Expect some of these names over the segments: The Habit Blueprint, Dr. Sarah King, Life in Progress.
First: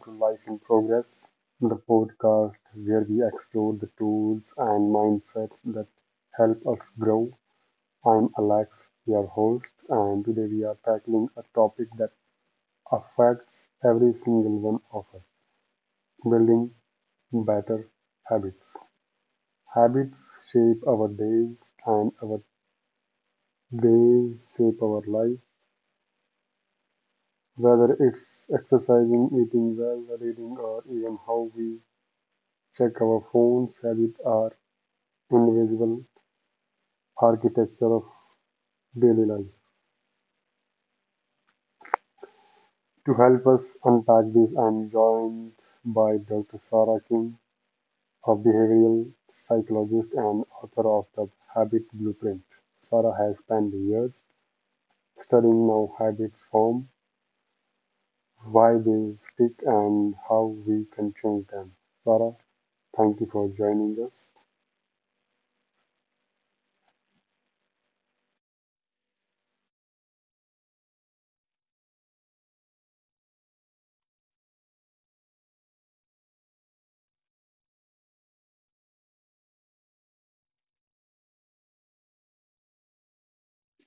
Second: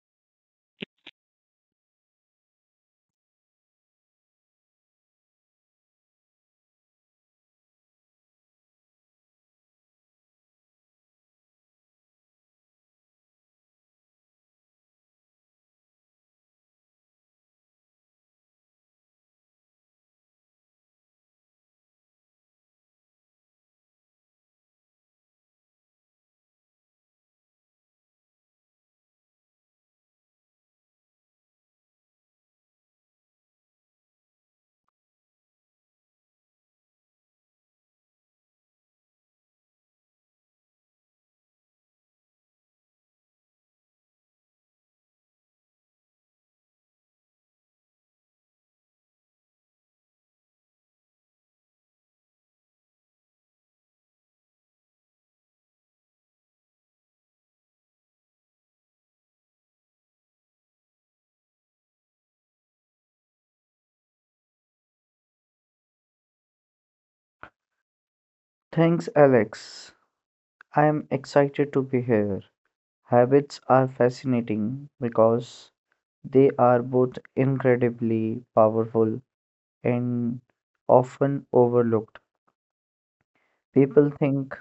to Life in Progress, the podcast where we explore the tools and mindsets that help us grow. I'm Alex, your host, and today we are tackling a topic that affects every single one of us: building better habits. Habits shape our days, and our days shape our life. Whether it's exercising, eating well, reading, or even how we check our phones, habits are invisible architecture of daily life. To help us unpack this, I'm joined by Dr. Sarah King, a behavioral psychologist and author of The Habit Blueprint. Sarah has spent years studying how habits form, why they stick, and how we can change them. Sarah, thank you for joining us. Thanks, Alex. I am excited to be here. Habits are fascinating because they are both incredibly powerful and often overlooked. People think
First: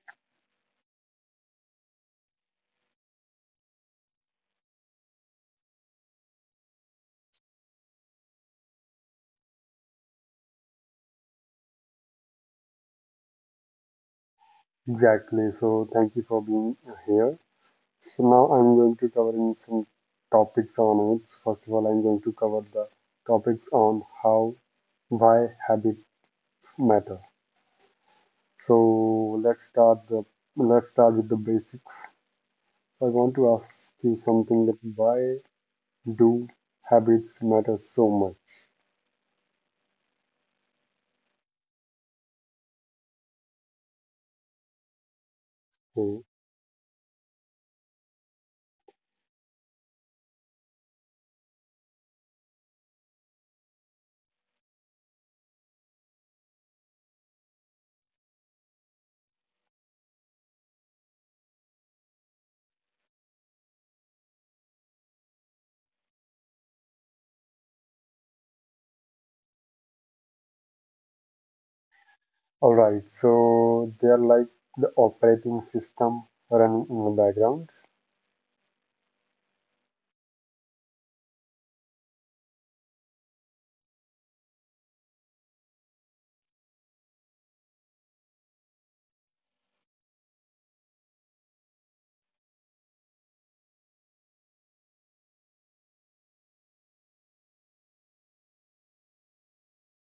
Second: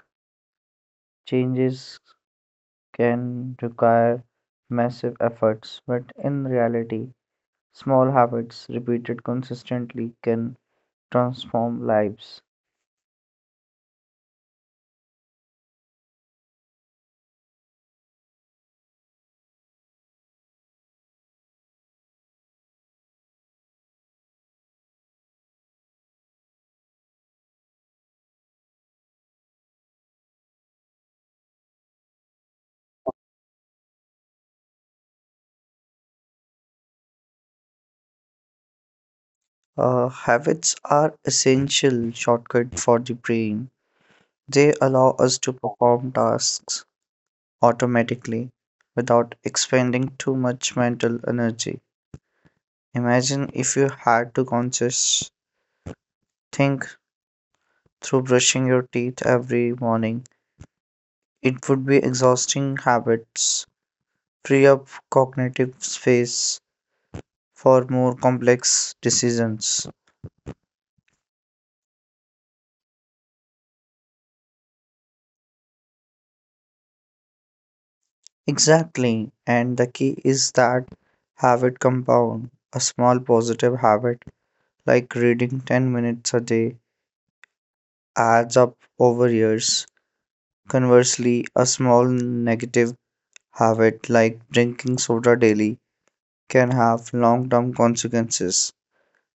changes can require massive efforts, but in reality, small habits repeated consistently can transform lives. Exactly. So, thank you for being here. So now I'm going to cover some topics on it. So first of all, I'm going to cover the topics on how, why habits matter. So let's start with the basics. So I want to ask you something: that why do habits matter so much? Habits are essential shortcut for the brain. They allow us Okay. to perform tasks automatically without expending too much mental energy. Imagine if you had to conscious think through brushing your teeth every morning. It would be exhausting habits, free up cognitive space for more complex decisions. All right, so they are like the operating system running in the background. Exactly, and the key is that habit compound. A small positive habit like reading 10 minutes a day adds up over years. Conversely, a small negative habit like drinking soda daily can have long term consequences.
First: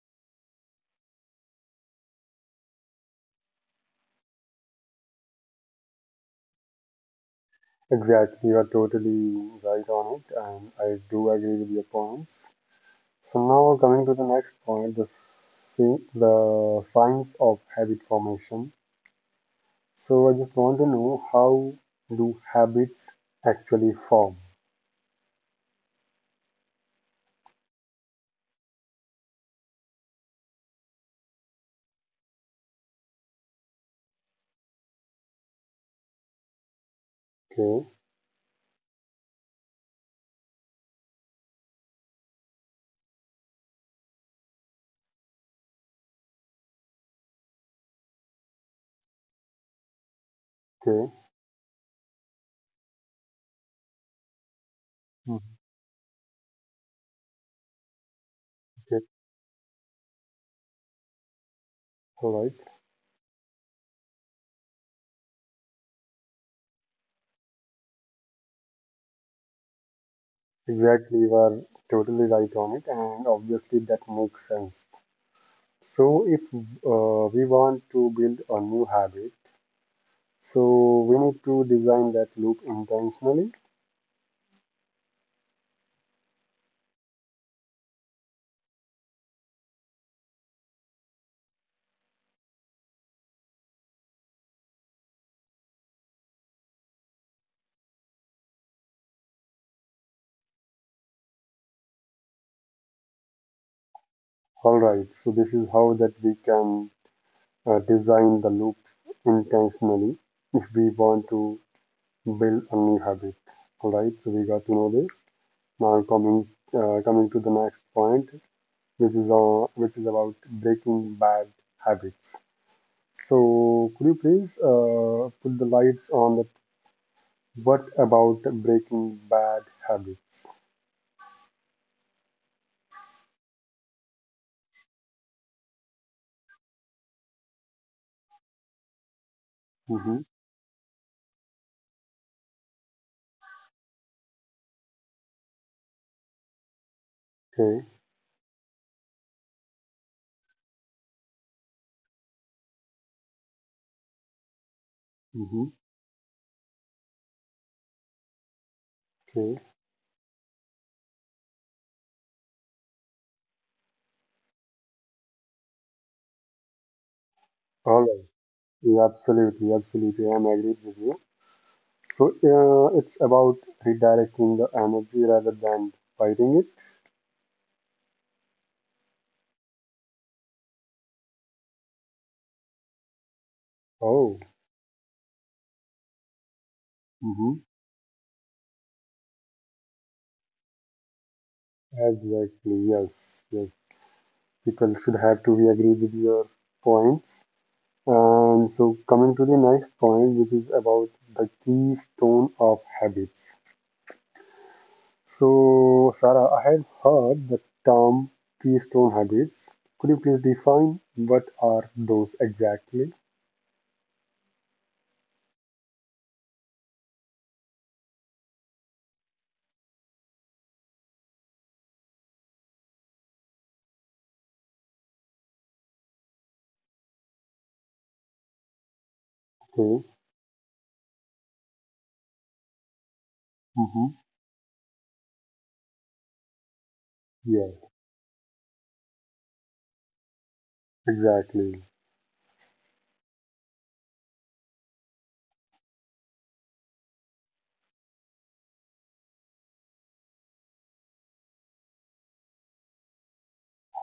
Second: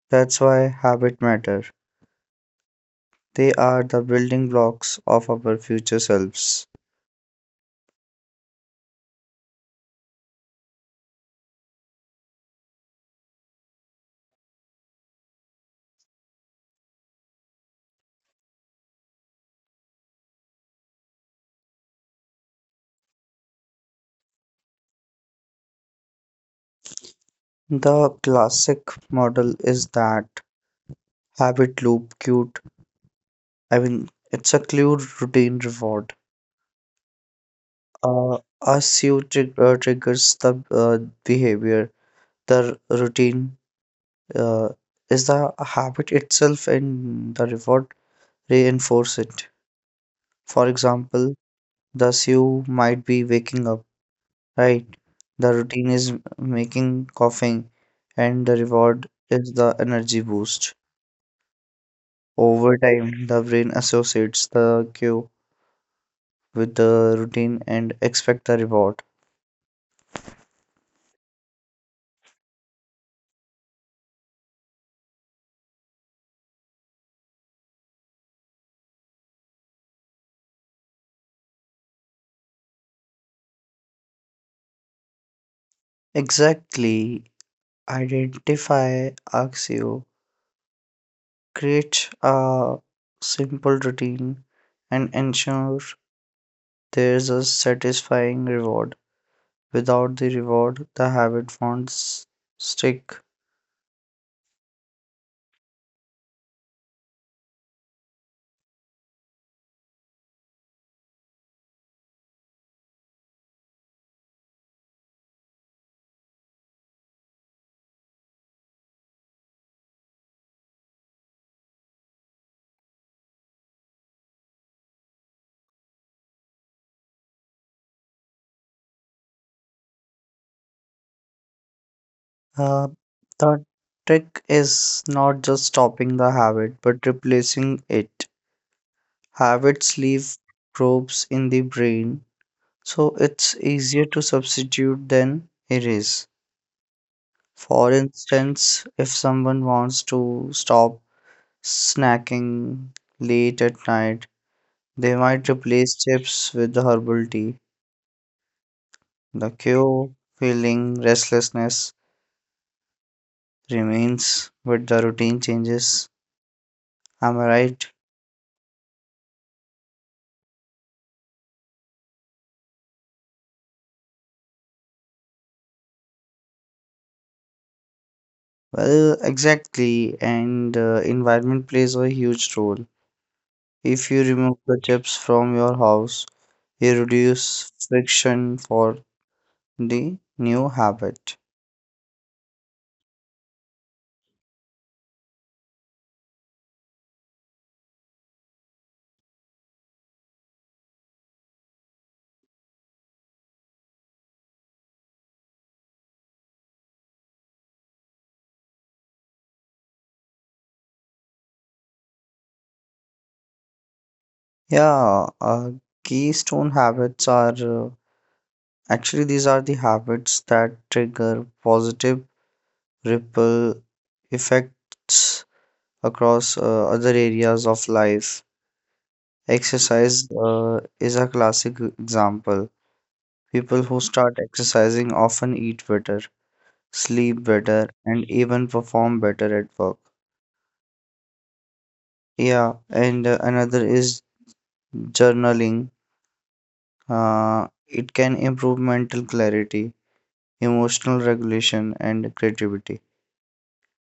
That's why habits matter. They are the building blocks of our future selves. Exactly, you are totally right on it, and I do agree with your points. So now coming to the next point, the science of habit formation. So I just want to know, how do habits actually form? The classic model is that habit loop cute. I mean, it's a clear routine reward. Okay, A cue triggers the behavior, the routine uh, is the habit itself and the reward reinforce it. For okay, example, thus you might be waking up, right? The mhm, routine is making coughing, and the okay. reward is the energy boost. All right. Over time, the brain associates the cue with the routine and expect the reward. Exactly, you are totally right on it, and obviously that makes sense. So if we want to build a new habit, so we need to design that loop intentionally. Exactly. Identify axio. Create a simple routine and ensure there's a satisfying reward. Without the reward, the habit won't stick. All right. So this is how that we can design the loop intentionally if we want to build a new habit. All right, so we got to know this. Now coming to the next point, which is about breaking bad habits. So could you please put the lights on that? What about breaking bad habits? Uh, the trick is not just stopping the habit, but replacing it. Habits Mm-hmm. leave probes in the brain, so it's easier to substitute than erase. Okay. For instance, if someone wants to stop snacking late at night, they might Mm-hmm. replace chips with herbal tea. The Okay. cue feeling restlessness remains, but the routine changes. Am I right? All right. Yeah, absolutely, absolutely, I'm agreed with you. So it's about redirecting the energy rather than fighting it. Well, exactly, and environment plays a huge role. If you Oh, remove the chips from your house, you mm-hmm, reduce friction for the new habit. exactly. Yes, yes. People should have to be agree with your points. And so coming to the next point, which is about the keystone of habits. So Sarah, I have heard the term keystone habits. Could you please define what are those exactly? Yeah, keystone habits are actually these are the habits that trigger positive ripple effects across other areas of life. Okay. Exercise is a classic example. People who Mm-hmm. start exercising often eat better, sleep Yes, better, and even perform better at work. exactly. Yeah, and another is journaling. It can improve mental clarity, emotional regulation, and creativity.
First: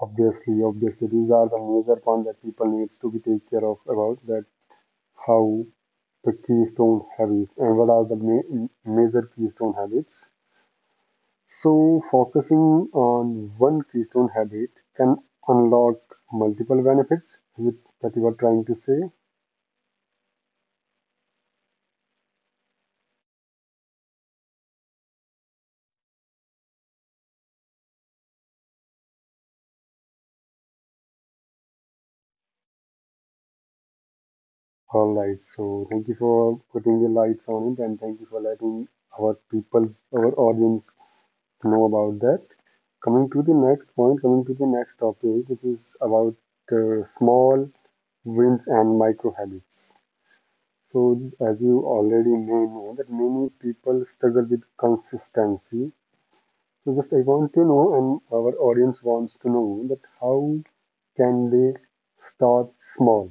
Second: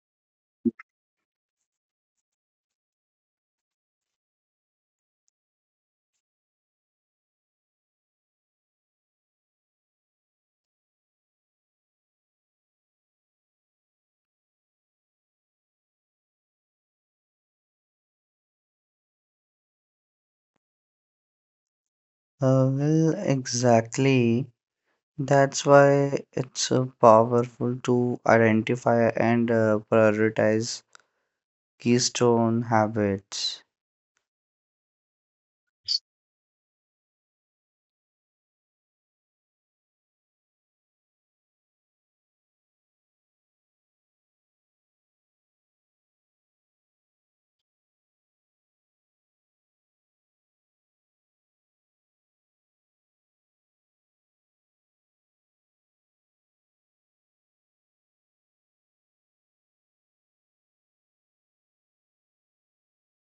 Obviously, obviously, these are the major points that people needs to be take care of about that, how the keystone habits and what are the major keystone habits. So, focusing on one keystone habit can unlock multiple benefits with, that you are trying to say. Well, exactly. That's why it's powerful to identify and prioritize keystone habits. All right. So, thank you for putting the lights on it, and thank you for letting our people, our audience, know about that. Coming to the next point, coming to the next topic, which is about small winds and microhabits. So, as you already may know, that many people struggle with consistency. So, just I want to know, and our audience wants to know, that how can they start small?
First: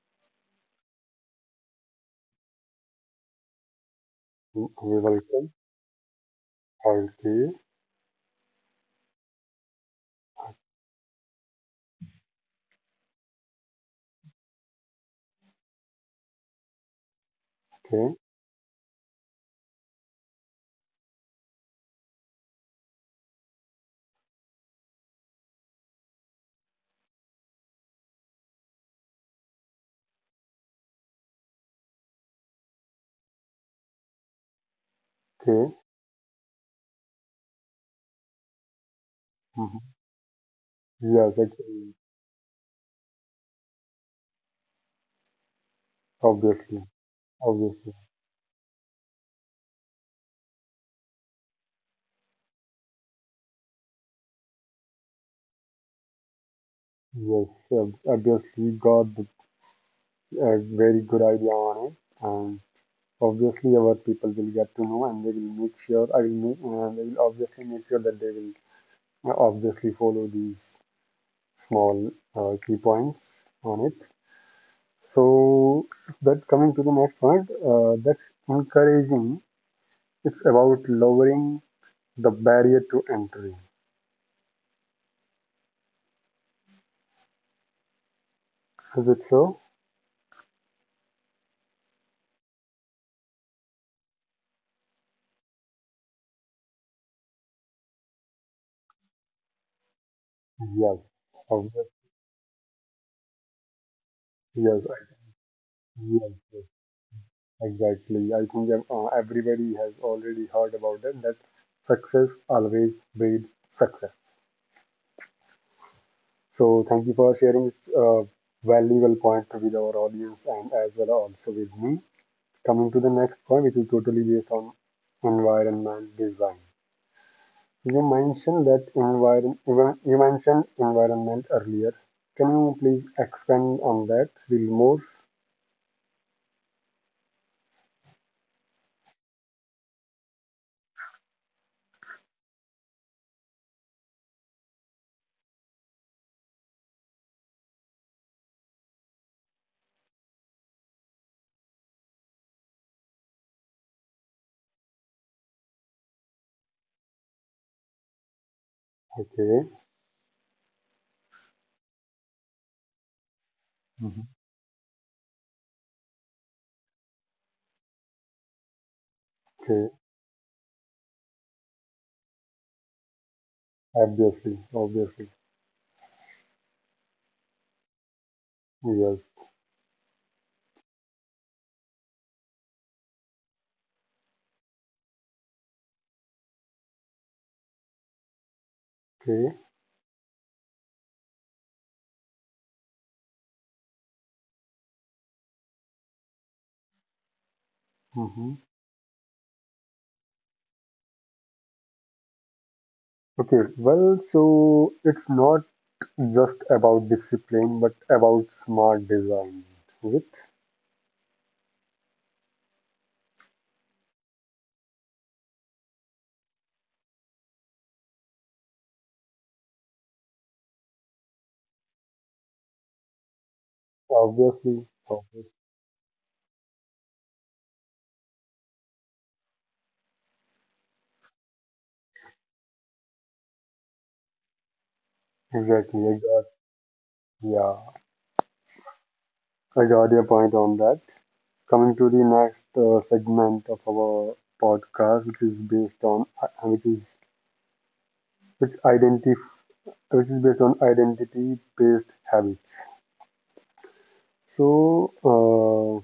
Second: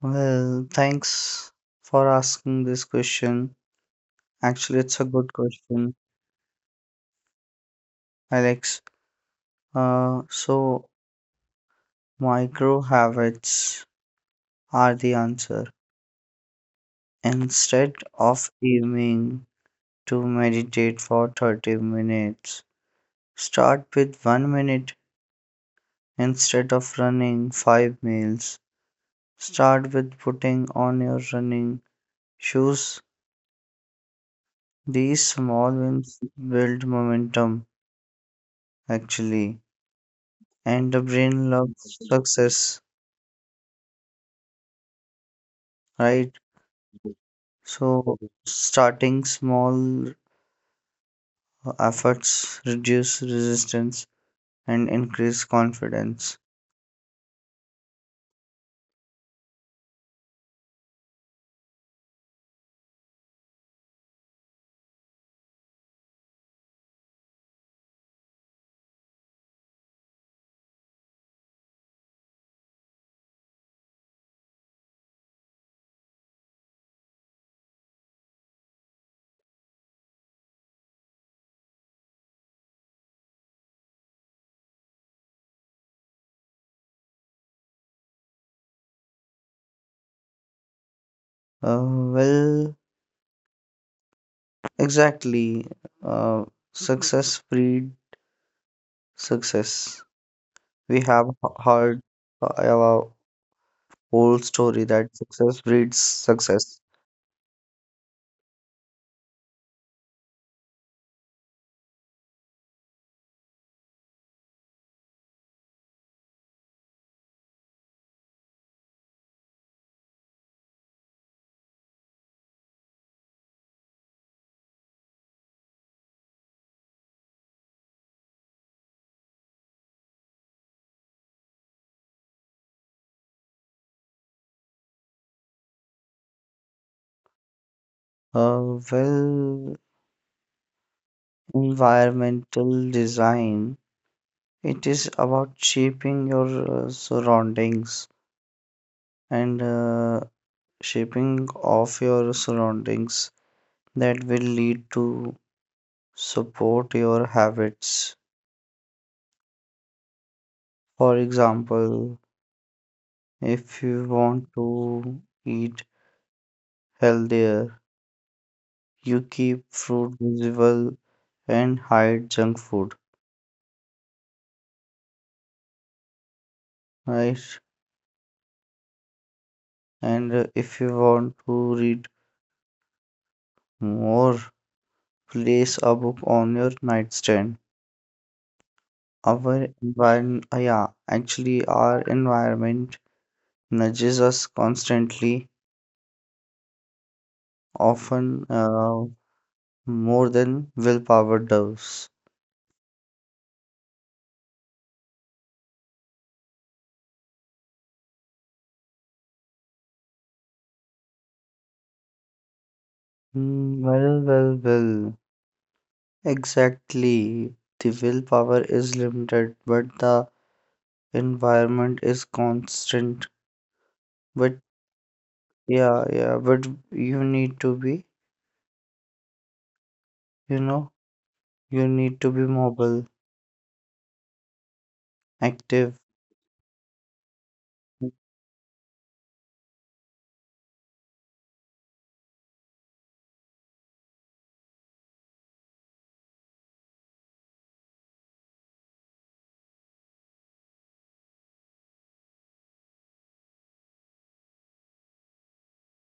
Well, thanks for asking this question. We Actually, it's a good welcome. question, Okay, Alex. So, micro habits are the answer. Instead okay, of aiming to meditate for 30 minutes, start with one minute. Instead of running 5 miles, start with putting on your running shoes. These small okay. wins build momentum actually. Hmm. And the Yes, brain actually, loves success, right? obviously, obviously. So starting small efforts reduce resistance and increase confidence. Yes, obviously, you got a very good idea on it. Obviously, our people will get to know, and they will make sure. I will make. They will obviously make sure that they will obviously follow these small key points on it. So that coming to the next point, that's encouraging. It's about lowering the barrier to entry. Is it so? Uh, well, exactly. Uh, Success breed success. Yes. We have Obvious. heard our whole story Yes. that success breeds Yes. Yes. success. Exactly. I think everybody has already heard about it, that success always breeds success. So thank you for sharing this valuable point with our audience and as well also with me. Coming to the next point, which is totally based on environment design. You mentioned that environment. You mentioned environment earlier. Can you please expand on that a little more? Well, environmental design, it is about shaping your surroundings and shaping of your surroundings that will lead to support your habits. Okay. For example, if you Hmm. want to eat healthier, you keep Okay. fruit visible and hide junk food, Obviously. Obviously. right? Yes. And if you want to read more, place a book on your nightstand. Okay. Our environment, yeah, actually, our environment nudges us constantly, often Hmm. More than willpower does. Okay. Well, so it's not just about discipline, but about smart design. Is it? Well. Exactly. The willpower is limited, but the environment is constant. But Obviously, obviously, yeah, but you need to be, you know, you need to be mobile, active. exactly. I got, yeah, I got your point on that. Coming to the next segment of our podcast, which is based on, which is which identity, which is based on identity-based habits. So,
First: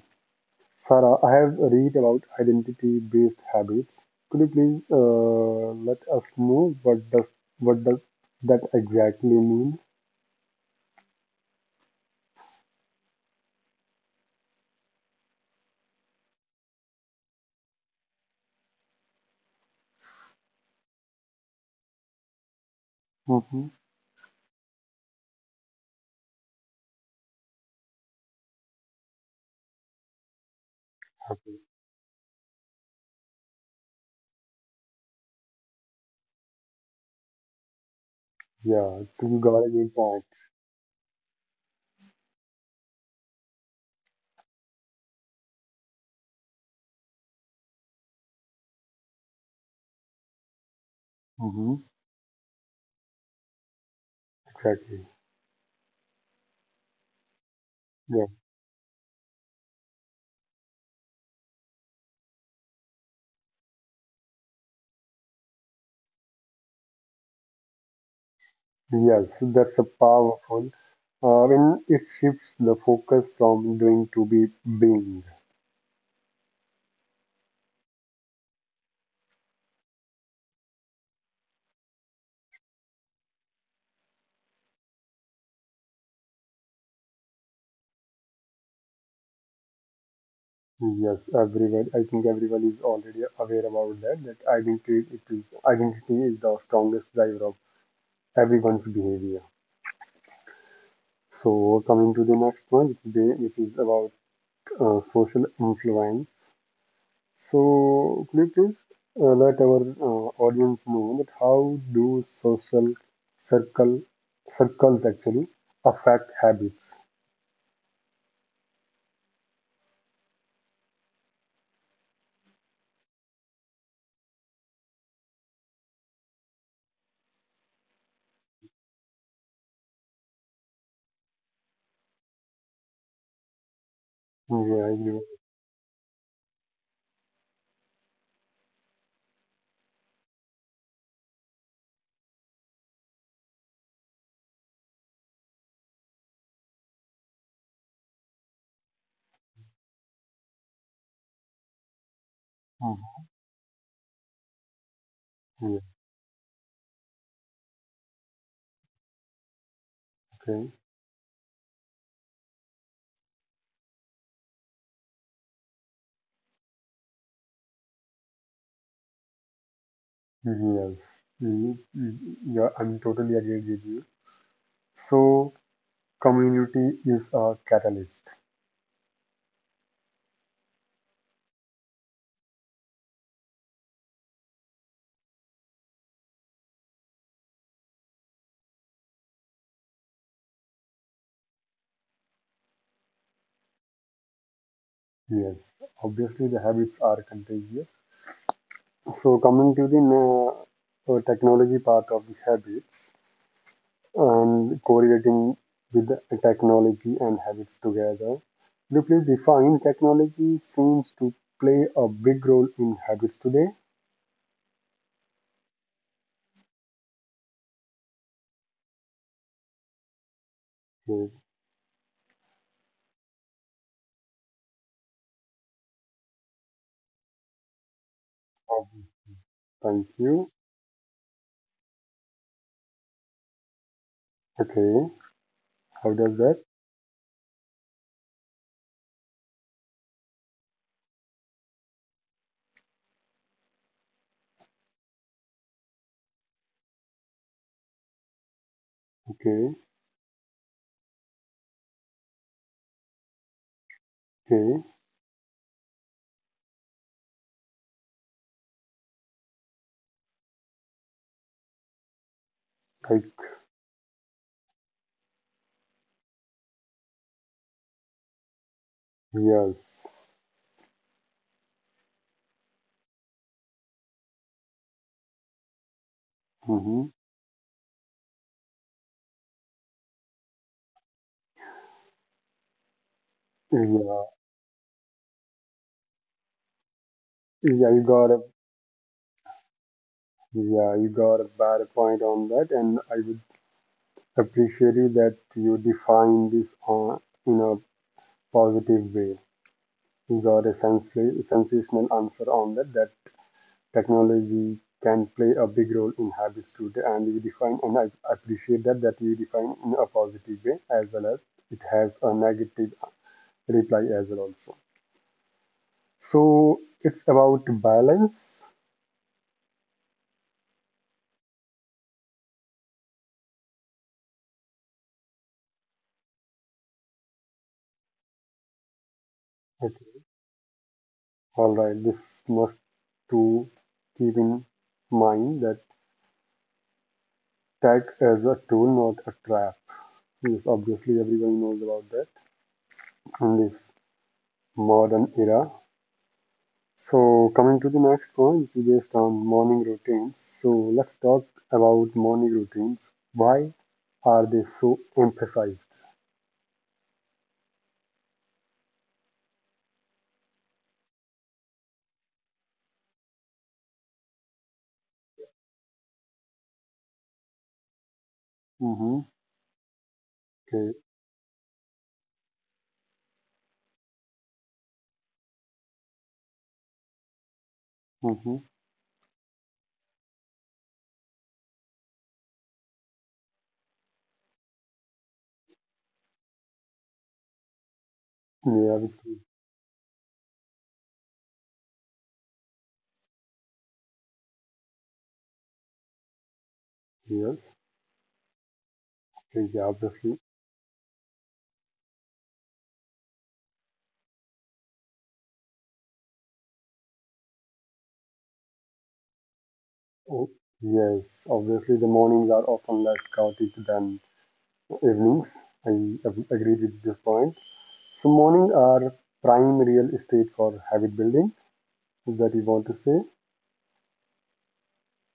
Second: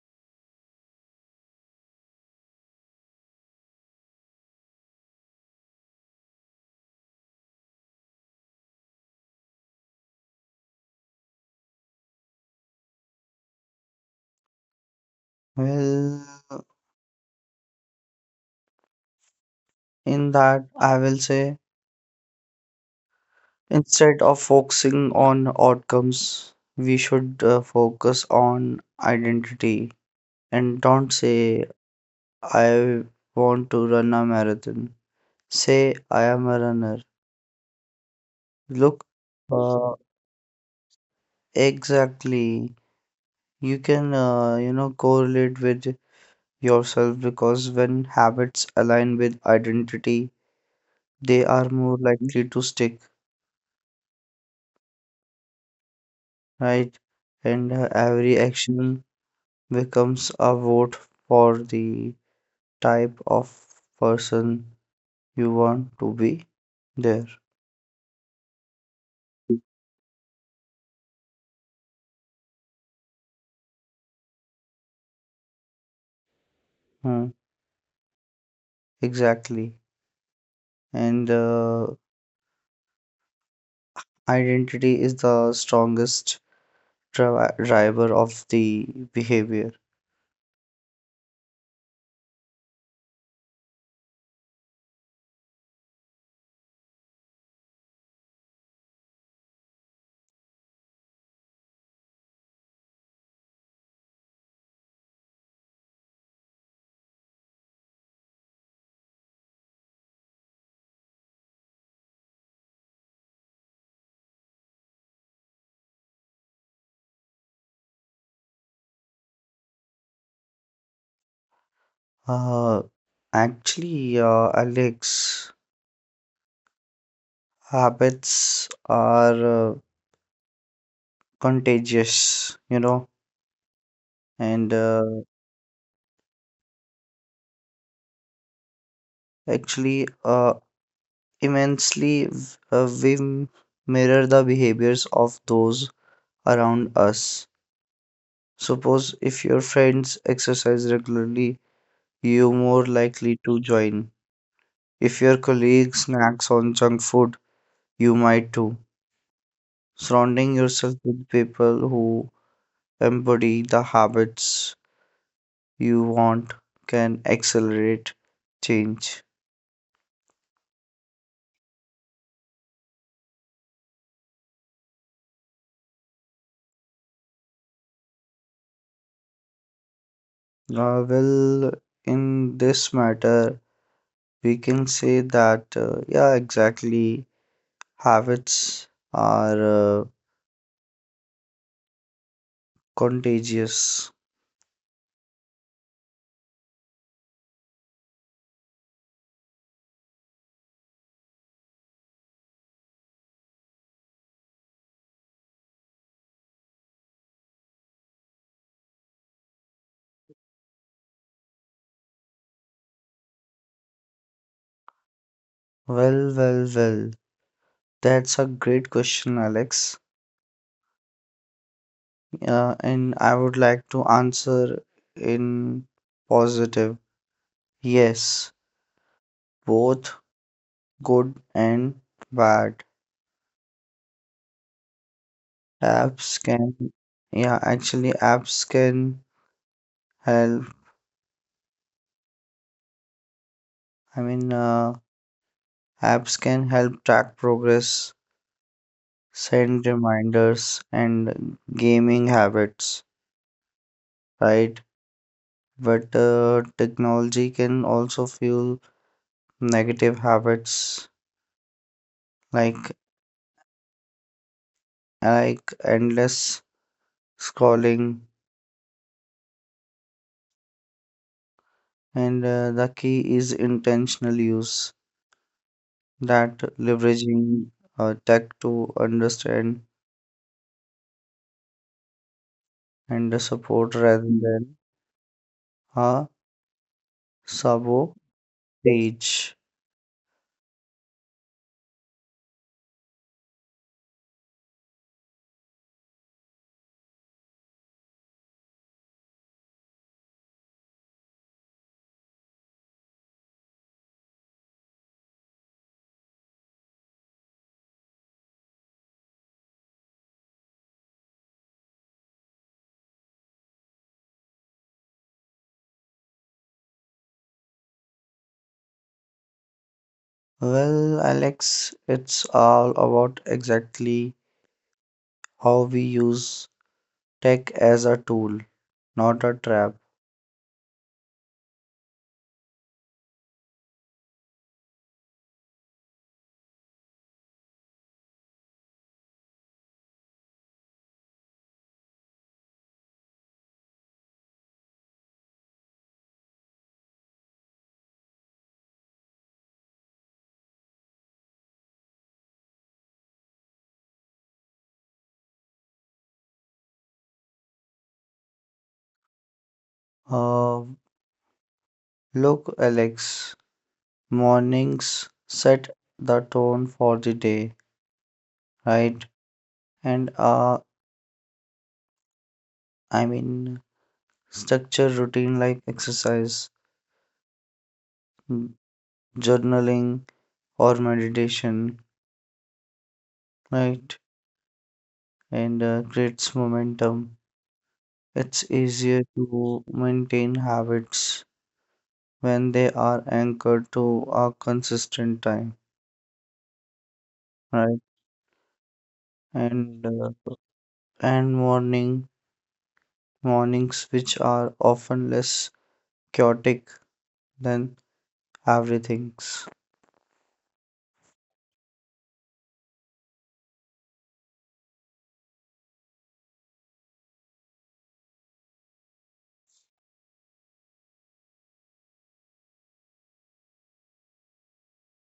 Sarah, I have read about identity-based habits. Could you please let us know, what does what does that exactly mean? Well, in that, I will say. Mm-hmm. Instead of focusing on outcomes, we should focus on identity and don't Okay. say, I want to run a marathon. Say, I am a runner. Yeah, Look, so you got a good uh, exactly. You can, you know, correlate with yourself because when habits align with identity, they are point. more likely to stick, Exactly. right? And Yeah. every action becomes a vote for the type of person you want to be there. Yes, that's a powerful. When it shifts the focus from doing to be being. Hmm, exactly. And identity is the strongest driver of the behavior. Yes, everyone. I think everyone is already aware about that, that identity is the strongest driver of everyone's behavior. So coming to the next one, which is about social influence. So, could you please let our audience know that how do social circle circles actually affect habits? Uh, actually, Alex, habits are contagious, you know, and Yeah, you, actually, uh, immensely, we mirror the behaviors of those around us. Suppose if your friends exercise regularly, you're more mhm, likely to join. If your yeah, colleague snacks on junk food, you might too. Surrounding okay. yourself with people who embody the habits you want can accelerate change. Mm-hmm, yes, mm, mm, yeah, I'm totally agree with you. So, community is a catalyst. Well, in this matter, we can say that, yeah, exactly, habits are uh, contagious. Yes, obviously the habits are contagious. So, coming to the technology part of the habits, and correlating with the technology and habits together. Please define, technology seems to play a big role in habits today? Well. That's a great question, Alex. Okay, And I would like to answer in positive. Yes, oh, thank both you. good and bad. Okay, how Apps does that? can, yeah, actually, apps can help. I mean, apps can help track progress, Okay, send reminders, and gaming habits, right? okay, But technology can also fuel negative habits like like, endless scrolling, yes. and the key is intentional use that Mm-hmm. leveraging tech to understand and support rather Yeah, than a yeah, you sabotage. got a yeah, you got a bad point on that, and I would appreciate you that you define this on in a positive way. You got a sensational answer on that. That technology can play a big role in habits today, and you define, and I appreciate that, that you define in a positive way as well as it has a negative reply as well also. So it's about balance. Well, Alex, it's all about exactly how we use tech as a tool, not a trap. Okay, all right, this must to keep in mind, that tech as a tool, not a trap. Yes, obviously everyone knows about that in this modern era. So, coming to the next point, so based on morning routines. So, let's talk about morning routines. Why are they so emphasized? Uh, Look, Alex, mornings set the tone for the day, right? Mm-hmm. and uh, Okay. I mean structure routine like exercise, Mm-hmm. m- journaling, or meditation, right? And creates momentum. It's Yeah, easier obviously. to maintain habits when they are anchored to a consistent time, Yes. right? Okay, yeah, And uh, obviously. and mornings which are often less chaotic than everything's. Oh, yes. Obviously, the mornings are often less chaotic than evenings. I agree with this point. So, morning are prime real estate for habit building. Is that you want to say?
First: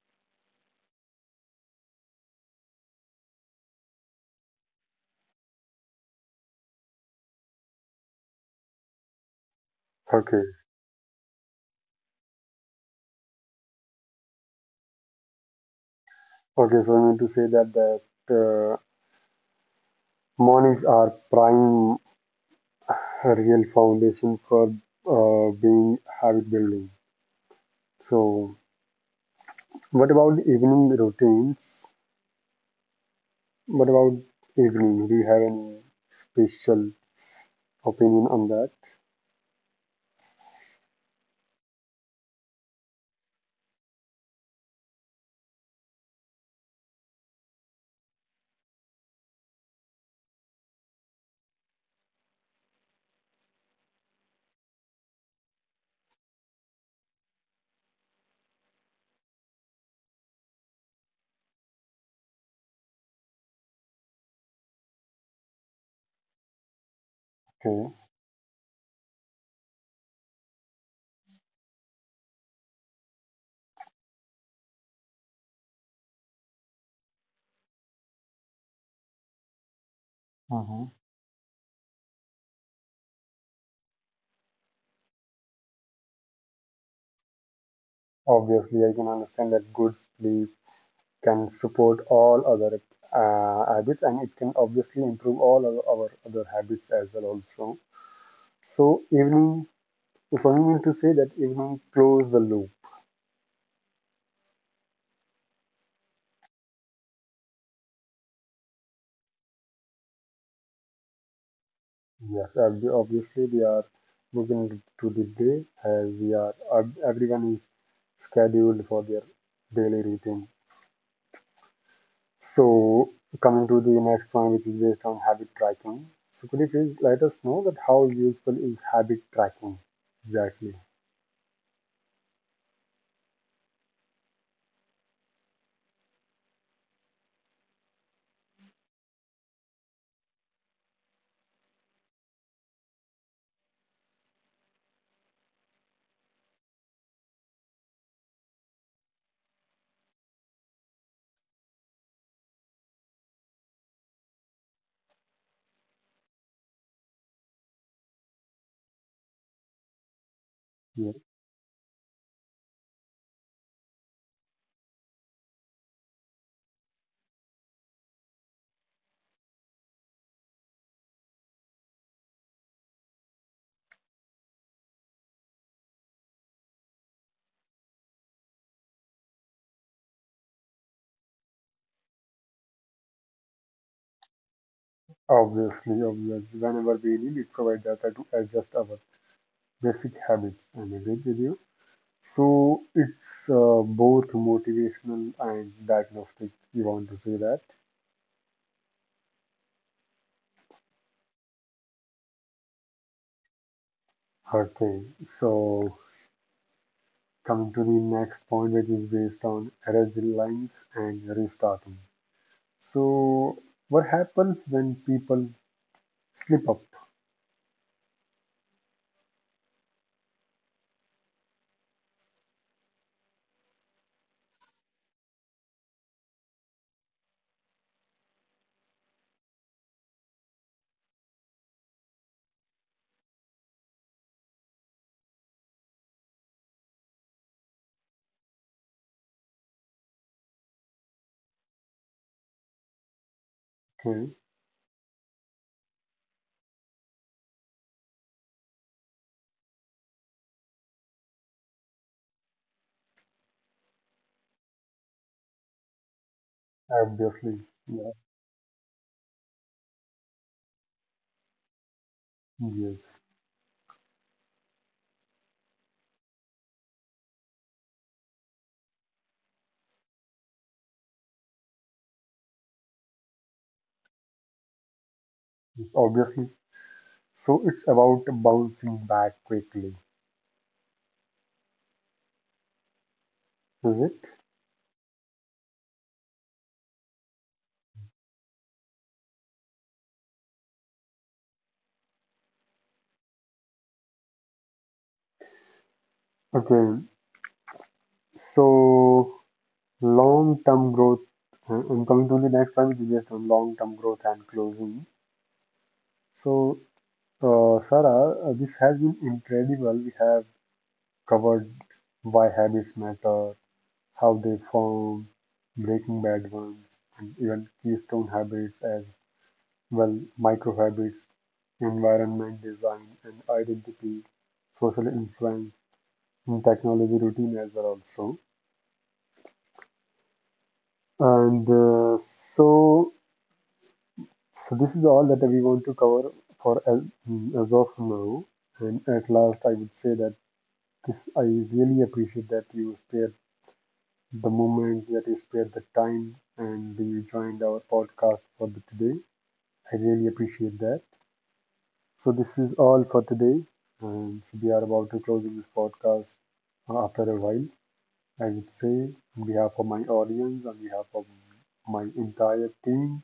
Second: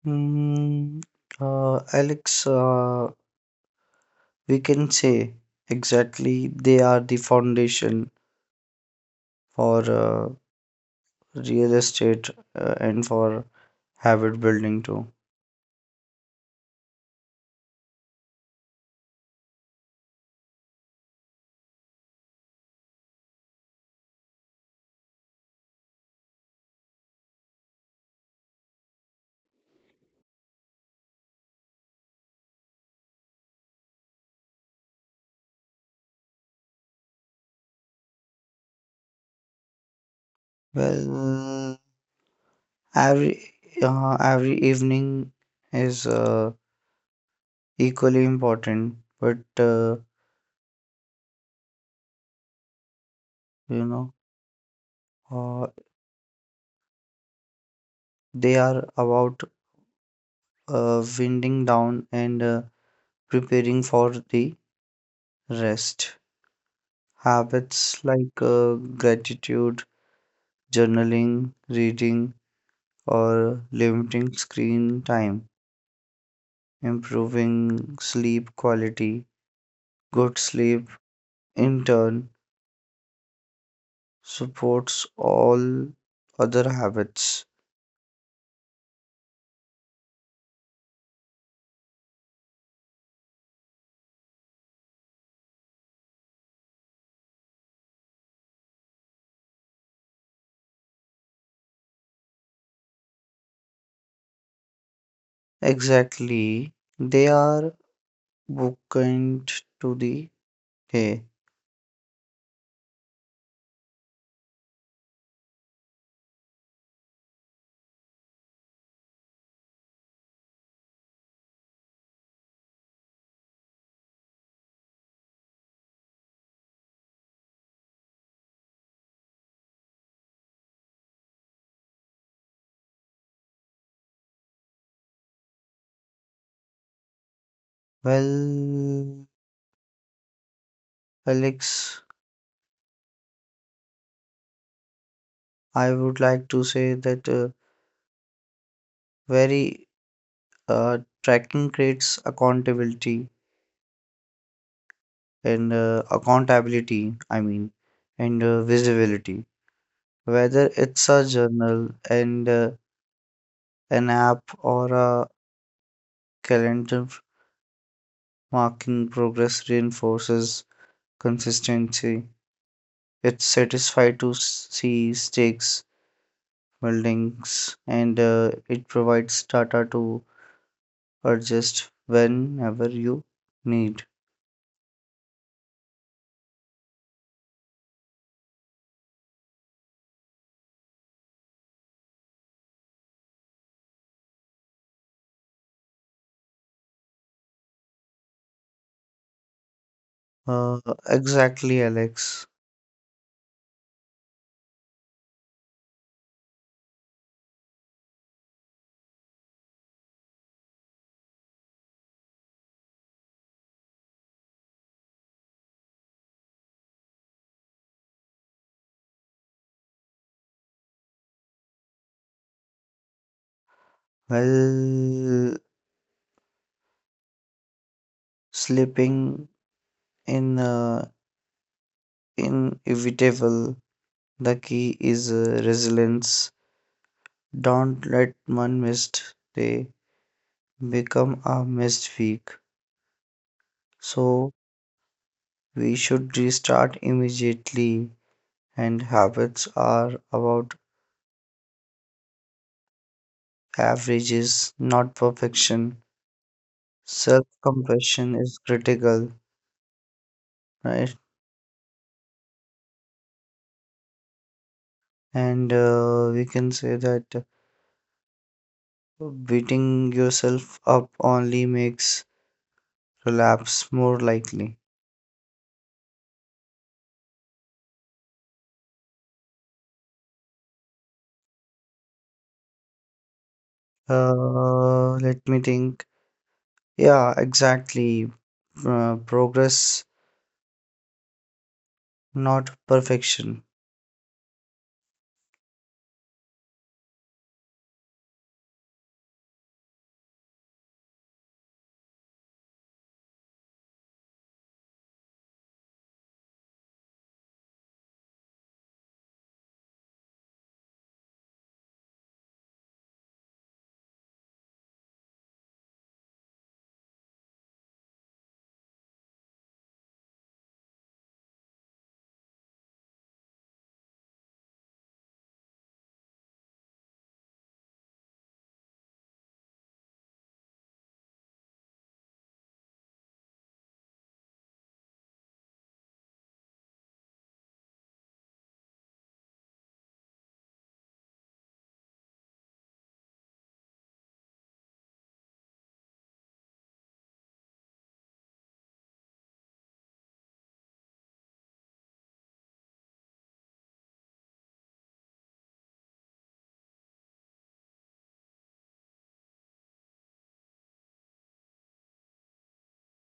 Mm, Alex, we can say exactly they are the foundation for Okay. real estate and for habit building too. Okay, so I mean to say that, mornings are prime real foundation for being habit building. So, what about evening routines? What about evening? Do you have any special opinion on that? Well, every every evening is equally important, but uh, you know, uh, they are about winding down and preparing for the rest. Okay. Habits like gratitude, journaling, reading, or limiting screen time, improving sleep quality. Good sleep, Hmm. in turn, supports all other habits. Obviously, I can understand that good sleep can support all other habits, and it can obviously improve all of our other habits as well. Also, so evening. So, you mean to say that evening close the loop. Exactly, they are bookend to the day. Yes, obviously we are working to the day, as we are, everyone is scheduled for their daily routine. So coming to the next one, which is based on habit tracking. So could you please let us know that how useful is habit tracking exactly? Well, Alex, I would like to say that very tracking creates accountability and accountability, I mean, and visibility. Whether it's a Yes, journal and an app or a calendar marking progress reinforces consistency. It's satisfying to see stakes buildings and it provides data to adjust whenever you need. obviously, obviously, whenever we need, it provide data to adjust our basic habits. I'm agreed with you. So it's both motivational and diagnostic. You want to say that? Uh, exactly, Alex. Her thing. So coming to the next point, which is based on error lines and restarting. So what happens when people slip up? Well, sleeping in inevitable. The key is resilience. Don't let one missed day become a missed week. Okay, So we should restart immediately, and habits are about averages, not perfection. Self obviously, yeah, compassion is critical, right? yes, And we can say that beating yourself up only makes relapse more likely. obviously. So it's about bouncing back quickly, is it? Let me think. Yeah, exactly. Progress, not perfection. Okay, so long-term growth. Uh, I'm coming to the next one, which is based on long-term growth and closing. So, Sarah, this has been incredible. We have covered why habits matter, how they form, breaking bad ones, and even keystone habits as well, micro habits, environment design and identity, social influence, and technology routine as well also. And so, so this is all that we want to cover for as of now. And at last, I would say that this I really appreciate that you spared the time and you joined our podcast for the today. I really appreciate that. So this is all for today, and so we are about to closing this podcast after a while. I would say, on behalf of my audience, on behalf of my entire team,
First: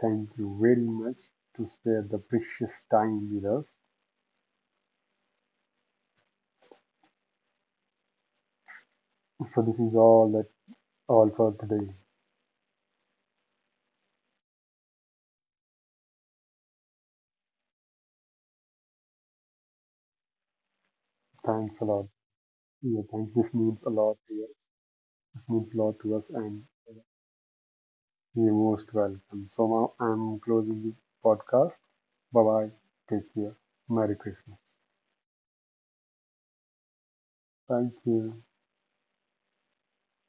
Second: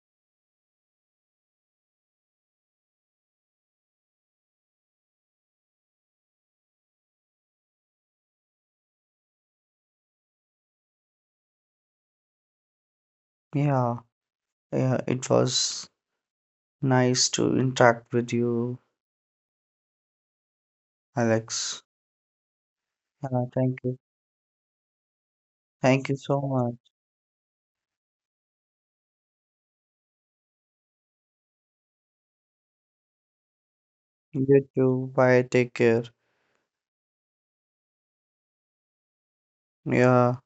thank you very much to spare the precious time with us. So this is all that all for today. Yeah, yeah, it was nice to interact with you, Thanks Alex. a lot. Yeah, thanks. Yeah, This means thank a you. lot. To us. This means a lot Thank to you us, so and much. you're most welcome. So now I'm closing the podcast. Bye bye. Take care. Merry Christmas. You too. Bye. Take care. Thank you. Yeah.